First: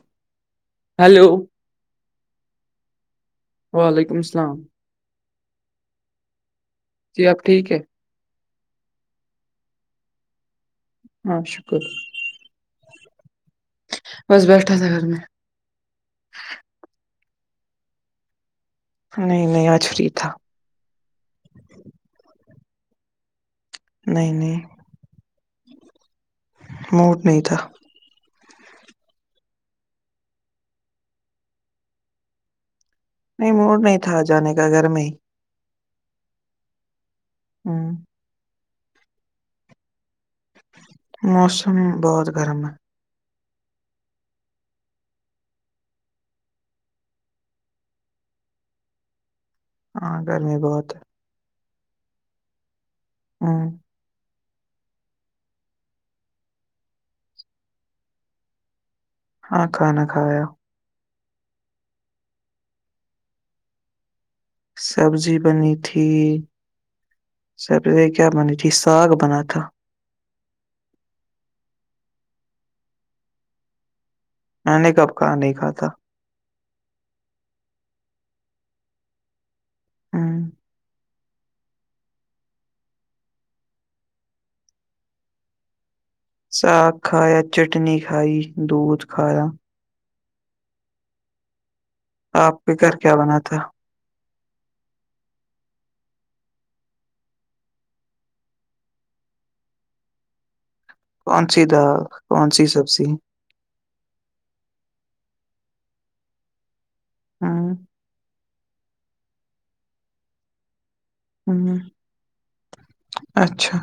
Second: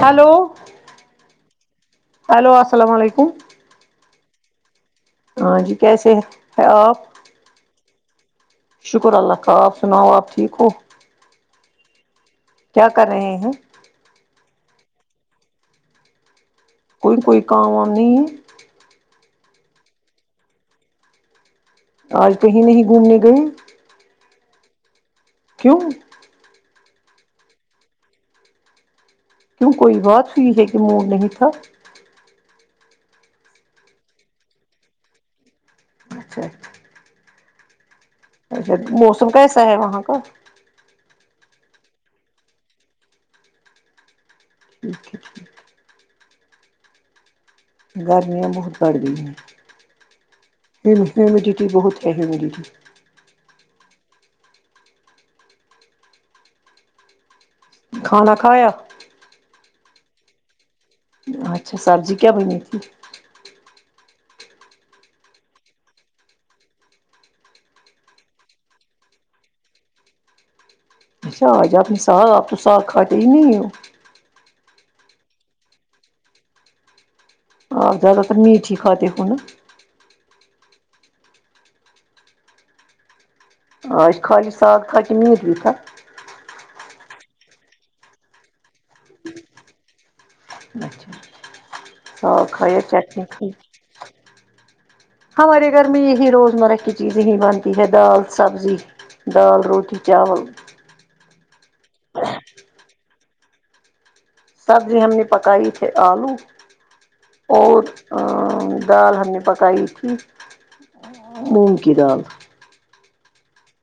hello hello hello السلام علیکم وعلیکم السلام ہاں جی کیسے ہے آپ جی آپ ٹھیک ہے شکر اللہ کا آپ سناؤ آپ ٹھیک ہو ہاں شکر کیا کر رہے ہیں بس بیٹھا تھا گھر میں کوئی کوئی کام وام نہیں نہیں نہیں آج فری تھا آج کہیں نہیں گھومنے گئے نہیں نہیں کیوں موڈ نہیں تھا کیوں کوئی بات ہوئی ہے کی موڈ نہیں تھا نہیں موڈ نہیں تھا جانے کا گھر میں ہی اچھا آمم اچھا موسم کیسا ہے وہاں کا موسم بہت گرم ہے ٹھیک ہے گرمیاں بہت بڑھ گئ ہیں ہاں گرمی بہت ہے ہییومڈیٹی بہت ہے ہیومڈیٹی آمم کھانا کھایا ہاں کھانا کھایا اچھا سبزی کیا بنیے تھی سبزی بنی تھی سر پے کیا بنی تھی ساگ بنا تھا اچھا آج آپ نے ساگ آپ تو ساگ کھاتے ہی نہیں ہو میں نے کب کہا نہیں کھاتا آپ زیادہ تر میٹ ہی کھاتے ہو نا آمم آج خالی ساگ تھاکے میٹ بھی تھا ساگ کھایا چٹنی کھائی دودھ کھایا اچھا ساگ آپ کے کھایا گھر کیا چٹنی بنا کھائی تھا ہمارے گھر میں یہی روزمرہ کی چیزیں ہی بنتی ہے دال سبزی دال روٹی چاول کون سی دال کون سی سبزی سبزی ہم نے پکائی تھے آلو ہاں اور دال ہم نے پکائی تھی ہاں مونگ کی دال اچھا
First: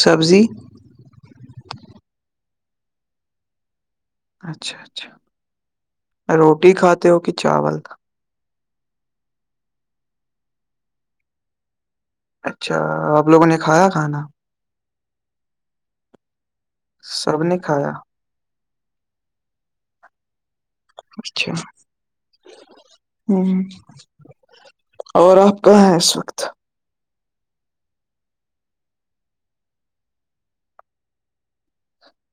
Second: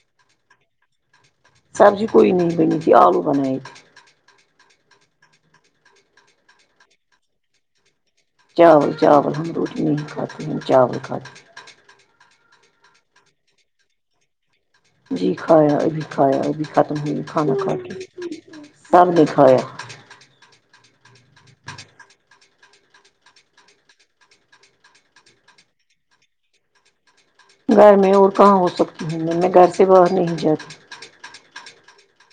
سبزی سبزی کوئی نہیں بنی تھی آلو بنائے اچھا اچھا روٹی کھاتے ہو کی چاول چاول چاول ہم روٹی نہیں کھاتے ہم ہم چاول کھاتے اچھا آپ لوگوں نے کھایا کھانا جی کھایا ابھی کھایا وہ بھی ختم ہوئی سب کھانا نے کھا کھایا کے سب نے کھایا اچھا ہمم اور آپ کہاں ہیں اس وقت گھر میں اور کہاں ہو سکتی ہے میں گھر سے باہر نہیں جاتا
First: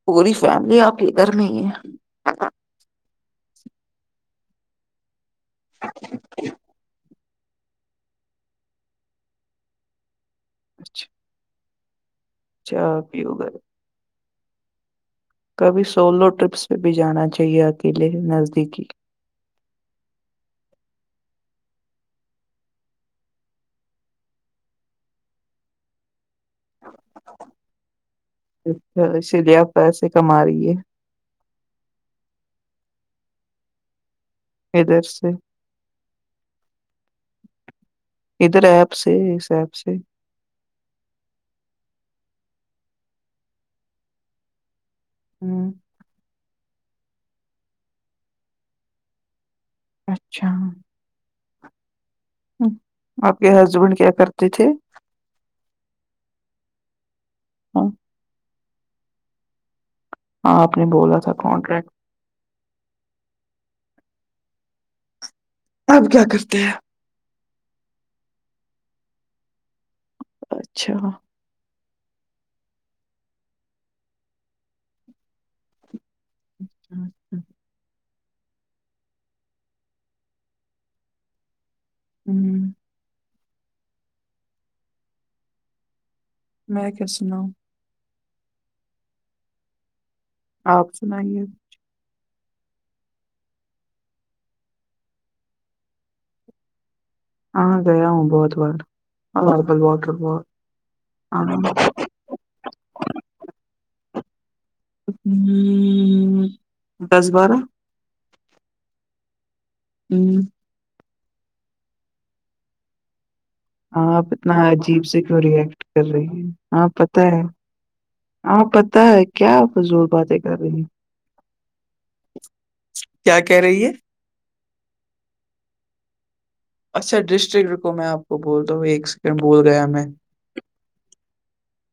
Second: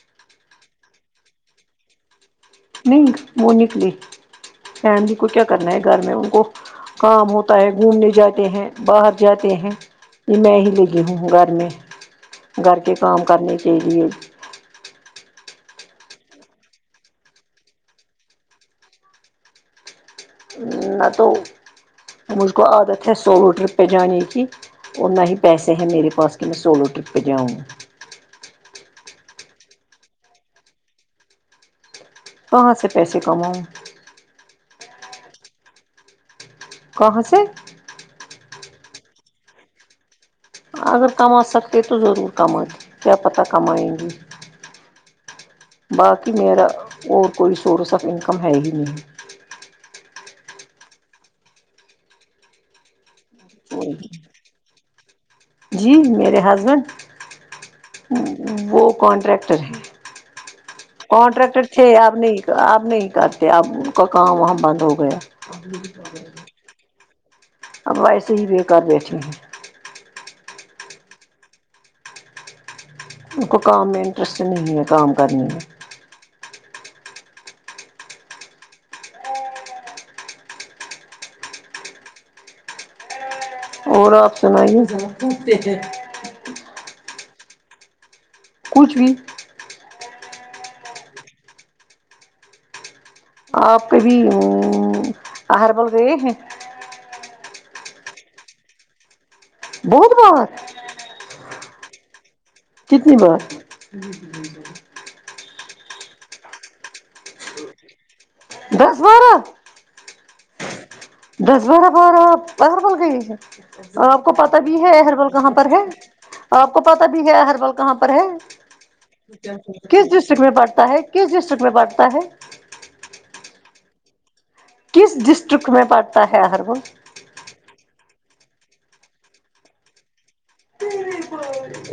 پوری فیملی آپ کے گھر میں ہی ہے نہیں وہ نکلی فیملی کو کیا کرنا ہے گھر میں ان کو کام ہوت تا ہے گھومنے جاتے ہیں باہر جاتے ہیں یے میں ہی لگی اچھا ہوں گھر میں گھر اچھا کے آپ ہی کام ہو گئے کرنی کیلیے کبھی سولو ٹرپس پے بھی جانا چاہیے اکیلے نزدیک ہی نہ تو مجھ کو عادت ہے سولو ٹرپ پے جانے کی اور نہ ہی پیسے ہیں میرے پاس کی میں سولو ٹرپ پے جاؤں اچھا اسی لیے آپ پیسے کما رہی ہے کہاں سے پیسے کماؤں ادھر سے کہاں سے ادھر ایپ سے اس ایپ سے اگر کما سکتے تو ضرور کماتی کیا پتہ کمائیں گے ہمم باقی میرا اور کوئی سورس آف انکم ہے ہی نہیں اچھا آپ کے ہسبینڈ کیا کرتے تھے جی میرے ہسبینڈ وہ کانٹریکٹر ہیں ہاں آپ نے بولا تھا کنٹریکٹر کانٹریکٹ تھے اب نہیں اب نہیں کرتے اب ان کا کام وہاں بند ہو گیا آپ کیا کرتے ہیں اب ویسے ہی بیکار بیٹھی ہے اچھا ان کو کام میں انٹرسٹ نہیں ہے کام کرنے میں [unintelligible] آمم اور آپ سنائیے میں کیا سناؤں کچھ بھی آپ سنائیے آپ کبھی آمم ہربل گئے ہیں ہاں گیا ہوں بہت بار بہت بار [unintelligible] کتنی بار ہممم دس بارہ دس بارہ آمم دس بارہ بار آپ ہربل گئی ہیں آپ کو پتا اتنا بھی ہے عجیب سے ہربل کیوں کہاں پر ہے ریئیکٹ کر رہی ہیں آپ کو ہاں پتا بھی پتہ ہے کہاں ہربل پر ہے ہاں پتہ ہے کیا کس فضول باتیں ڈسٹرکٹ میں کر رہی پڑھتا ہیں ہے کس ڈسٹرکٹ میں پڑھتا ہے کیا کہہ رہی ہے کس ڈسٹرکٹ میں پڑتا ہے ہربل اچھا ڈسٹرکٹ رکو میں آپ کو بولتا ہوں ایک سیکنڈ بھول گیا میں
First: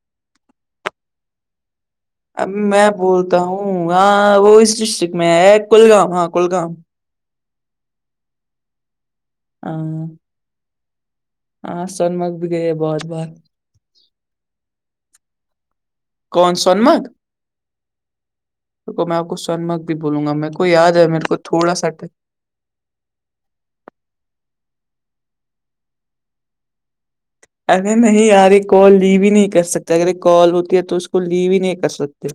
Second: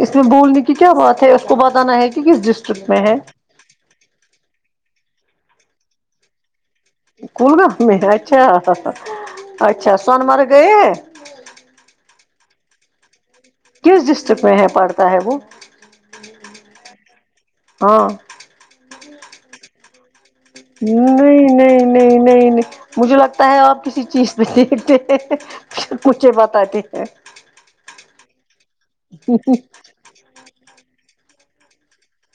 اس میں بھولنے کی کیا بات ہے اس کو بتانا ہے کی کس ڈسٹرکٹ میں ہے اوہا وہ اس ڈسٹرکٹ میں ہے کولگام ہاں کولگام کولگام میں اچھا اچھا ہاں سونمرگ گئے ہاں سونمرگ بھی گئے ہیں بہت بار کس ڈسٹرکٹ میں ہے پڑھتا ہے وہ کون سونمرگ ہاں رکو میں آپ کو سونمرگ بھی بولوں گا میر کو یاد ہے میرے کو نہیں تھوڑا نہیں سا ٹا نہیں نہیں مجھے لگتا ہے آپ کسی چیز پے دیکھتے ہیں پھر مجھے بتاتے ہیں ارے نہیں یار یے کال لیوی نہیں کر سکتے اگر کال ہوتی ہے تو اس تو لیو ہی نہیں کر سکتے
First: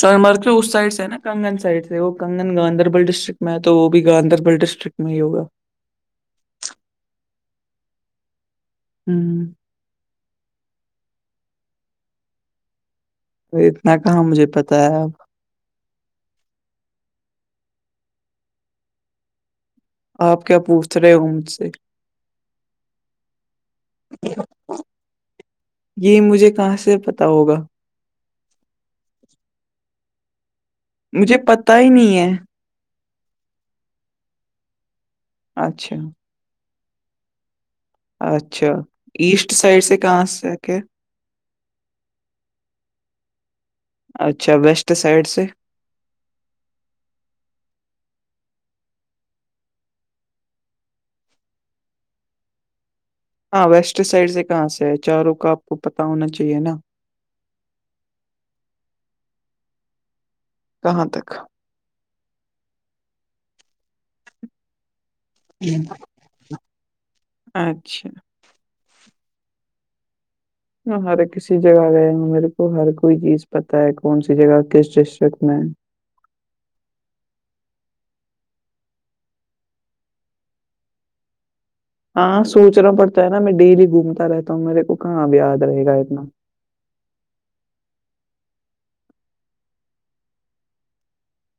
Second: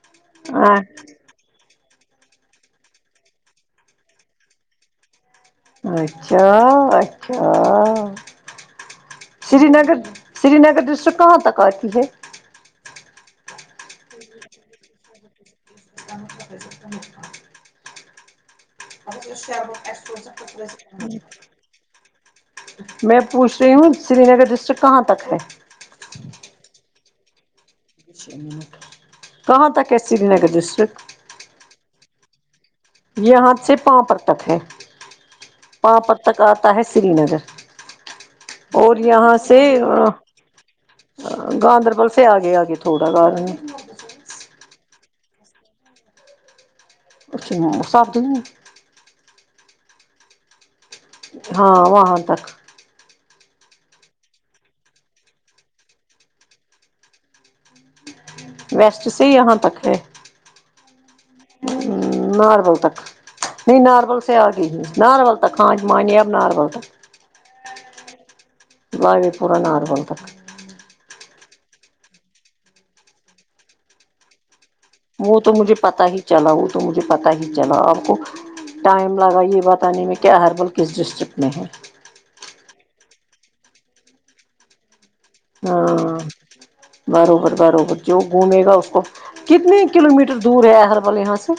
سونمرگ کے اس سائڈ سے نا کنگن سائڈ سے وہ کن گاندربل ڈسٹرکٹ میں ہے تو وہ بھی گاندربل ڈسٹرکٹ میں ہی ہوگا اچھا اچھا ہمم Srinagar Srinagar district کہاں کارتی سے اتنا کہاں مجھے پتا ہے اب آپ کیا پوچھ رہے ہو مجھ سے میں پوچھ رہی ہوں سری نگر ڈسٹرک کہاں تک ہے یے مجھے کہاں سے پتا ہوگا کہاں تک ہے سری نگر ڈسٹرکٹ مجھے پتا ہی نہیں ہے یے ہاتھ سے پاپر تک ہے اچھا پاپر تک تک آتا ہے سری نگر اچھا اور یہاں ایسٹ سے سائڈ کہاں سے ہے کہ گاندربل سے آ گے آگے تھوڑا گان اچھا ویسٹ سائڈ سے [unintelligible] ہاں وہاں تک ہاں ویسٹ سائڈ سے کہاں سے ہے چاروں کا آپ کو پتا ہونا چاہیے نا ویسٹ سے یہاں تک ہے کہاں تک ناربل تک نہیں ناربل سے آ گے ناربل [unintelligible] اب نارمل تک اچھا [unintelligible] پورا ناربل تک ہر کسی جگہ گیا نہیں میرے کو ہر کوئی چیز پتا ہے کون سی جگہ کس وہ ڈسٹرکٹ تو میں ہے مجھے پتا ہی چلا وہ تو مجھے پتا ہی چلا آپ کو ٹائم لگا یے بتانے میں کہ ہربل کس ڈسٹرک میں ہے ہاں سوچنا پڑتا ہے نا میں ڈیلی گھومتا رہتا ہوں میرے کو کہاں اب یاد رہے گا اتنا ہاں بروبر بروبر جو گھومے گا اس کو کتنے کلو میٹر دور ہے ہربل یہاں سے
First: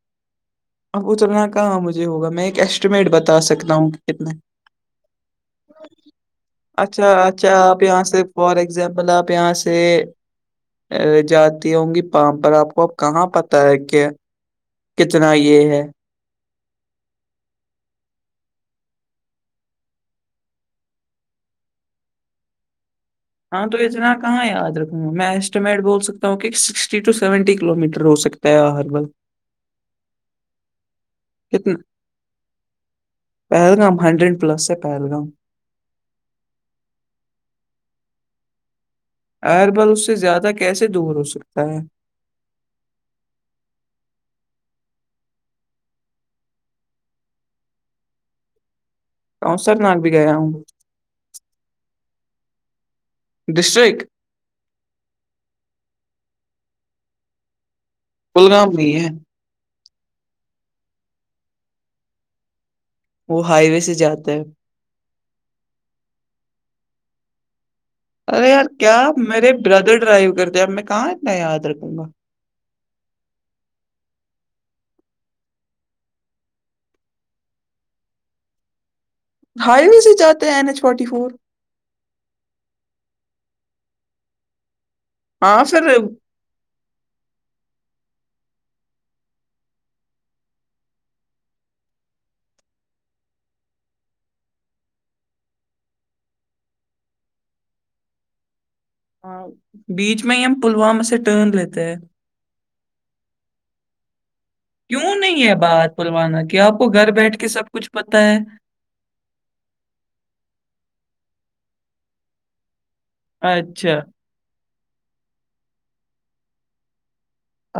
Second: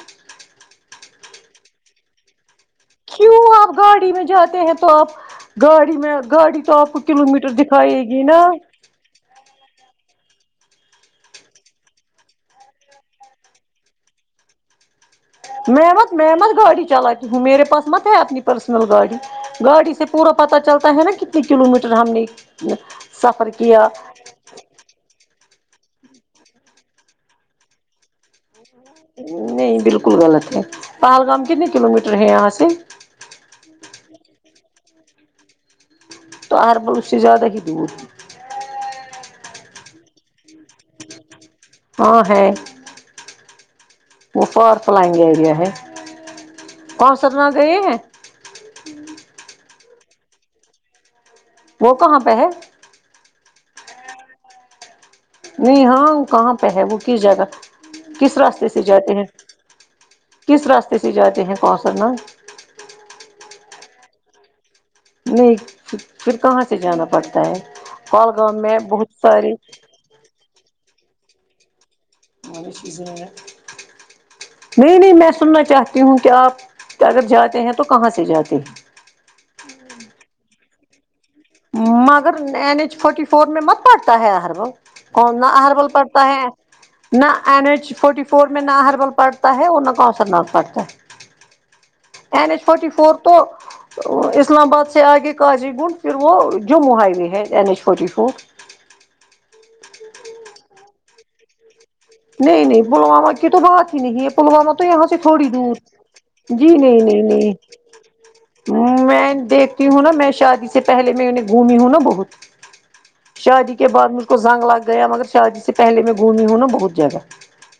اب وہ چلنا کہاں مجھے ہوگا میں ایک ایٹیمیٹ بت کیوں تا سکتا آپ ہوں گاڑی میں کتنے جاتے ہیں تو آپ گاڑی میں گاڑی تو آپ کو اچھا کلو میٹر اچھا آپ دکھائے یہاں گی سے نا فار ایک [unintelligible] آپ یہاں سے جاتی ہوں گی پام پر آپ کوب کہاں پت ہے کہ کتنا ہی مے مت مے مت گاڑی چلاتی ہوں میرے پاس مت ہے اپنی پرسنل گاڑی گاڑی سے پورا پتا چلتا ہے نا کتنے کلو میٹر ہم نے سفر ہاں تو کیا اتنا کہاں یاد رکھوں گا میں اسٹیٹ بول سکتا ہوں کہ sixty two seventy kilometre ہو سکتا ہے نہیں بالکل غلط ہے پہلگام کنے کتنا کلو میٹر ہے یہا سے پہلگام ہنڈریڈ پلس ہے پہلگام تو اربل اس سے زیادہ ہی دور ہربل اس سے زیادہ کیسے دور ہو سکتا ہے ہاں ہے وہ فار پلان ایریا ہے کونسرناگ گئے ہیں کوسر ناگ بھی گیا ہوں وہ کہاں پے ہے ڈسٹرک میں یہاں ہو کہاں پے ہے وہ کس جگہ کس راستے کلگام سے میں ہی ہے جاتے ہیں کس راستے سے جاتے ہیں کوسر ناگ وہ ہائی وے سے جاتے ہے نہیں پھر کہاں سے جانا پڑتا ہے ارے کولگام یار میں کیا بہت میرے ساری برادر ڈرائیو کرتے اب میں کہاں اتنا یاد رکھوں گا [unintelligible] نہیں نہیں میں سننا چاہتی ہوں کہ آپ اگر جاتے ہیں تو کہاں سے جاتے ہیں ہائی وے سے چاتے ہیں این ایچ فورٹی فور مگر این ایچ فورٹی فور میں مت پڑتا ہے ہربل کون ہاں اہربل پھر پڑتا ہے نہ این ایچ فورٹی فور میں نہ اربل پڑتا ہے اور نہ کوسر ناگ پڑتا ہے این ایچ فوٹی فور تو اسلام آباد سے آگے قاجی گنڈ پھر وہ جموں ہائی وے ہے این ایش فورٹی فور ہاں بیچ میں ہی ہم پلوام سے ٹرن لیتے ہیں نہیں نہیں پلوامہ کی تو بات ہی نہیں ہے پلوامہ تو یہاں کیوں سے تھوڑی نہیں ہے دور بات پلوامہ کی جی آپ کو نہیں گھر نہیں بیٹھ کے نہیں سب کچھ پتا ہے میں دیکھتی ہوں نا میں شادی سے پہلے میں انہیں گھمی ہوں نا بہت شادی کے اچھا بعد مجھ کو زنگ لگ گیا مگر شادی سے پہلے میں گھمی ہوں نا بہت جگہ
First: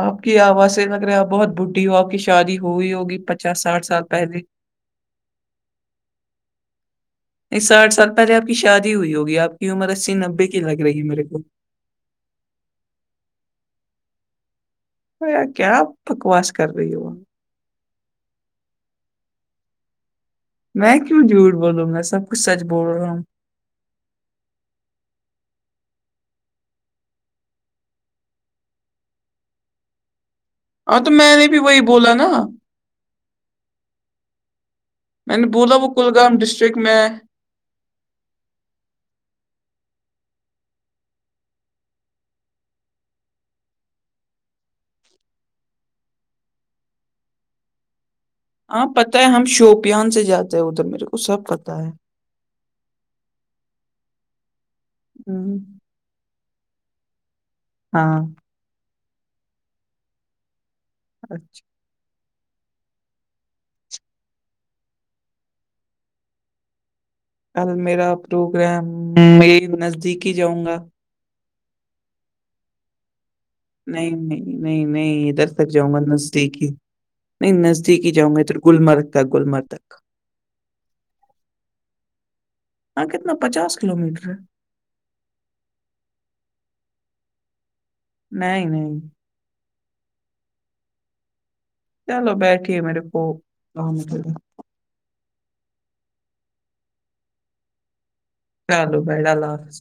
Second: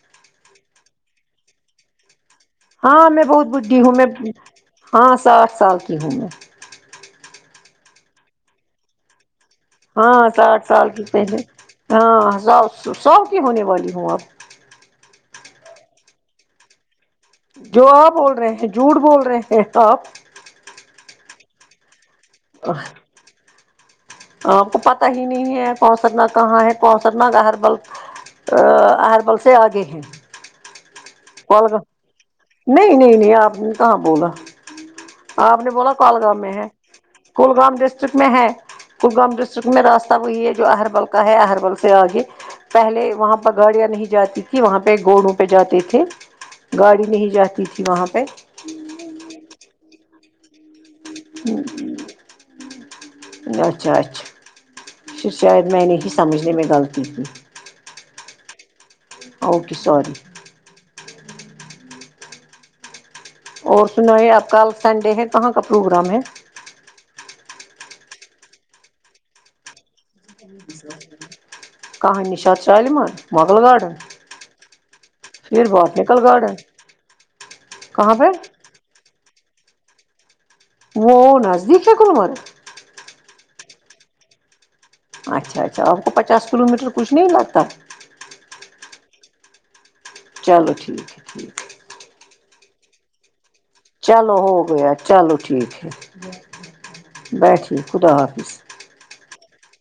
آپ کی آواز سے لگ رہے آپ بہت بڈھی ہو آپ کی شادی ہوئی ہاں ہوگی میں بہت پچاس بڈھی ساٹھ ہوں سال میں پہلے ہاں ساٹھ سال کی ہوں میں نہیں ساٹھ ستر آپ کی شادی ہوئی ہوگی آپ کی عمر اسی ہاں نوے کی ساٹھ لگ سال رہی ہے میرے پہلے کو ہاں ساؤ ساؤ کی ہونے والی ہوں اب کیا بکواس کر رہی ہو جو آپ بول رہے ہیں جھوٹ بول رہے ہیں آپ میں کیوں جھوٹ بولوں میں سب کچھ سچ بول رہا ہوں تو پتا ہی نہیں ہے کوسر ناگ کہاں ہے کوسر ناگ کا ہربل آ ہربل سے آگے ہیں ہاں تو میں نے بھی وہی کولگام بولا نا نہیں نہیں نہیں آپ نے کہاں بولا آپ نے بولا کولگام میں ہے کلگام ڈسٹرک میں ہے کلگام ڈسٹرک میں راستہ وہی ہے جو ہربل کا ہے ہربل سے آگے پہلے وہاں پر گاڑیاں نہیں جاتی تھی وہاں پے گھڑوں پے جاتے تھے گاڑی نہیں جاتی تھی وہاں پے ہاں پتہ ہے ہم شوپیان سے جاتے ہیں ادھر میرے کو سب پتہ ہے اچھا اچھا پھر ہم، شاید میں نہیں سمجھنے میں غلطی کی ہاں اوکے سوری اچھا اور سنایے آپ کل سنڈے ہے کہاں کا پروگرام ہے کل میرا پروگرام میں نزدیک ہی جاؤں گا کہانی نشاد شالیمار [unintelligible] نہیں نہیں نہیں نہیں ادھر پھر تک جاؤں گا بوٹنیکل گارڈن نزدیک ہی نہیں نزدیک ہی کہاں پہ جاؤں گا ادھر گلمر تک گلمر تک وہ نزدیک ہے کولمر ہاں کتنا پچاس کلو میٹر ہے اچھا اچھا آپ کو پچاس کلو میٹر کچھ نہیں لگتا نہیں نہیں چلو ٹھیک ہے ٹھیک ہے چلو بیٹھیے میرے فو چلو ہو گیا چلو ٹھیک ہے بیٹھیے خدا حافظ چلو بائی اللہ حافظ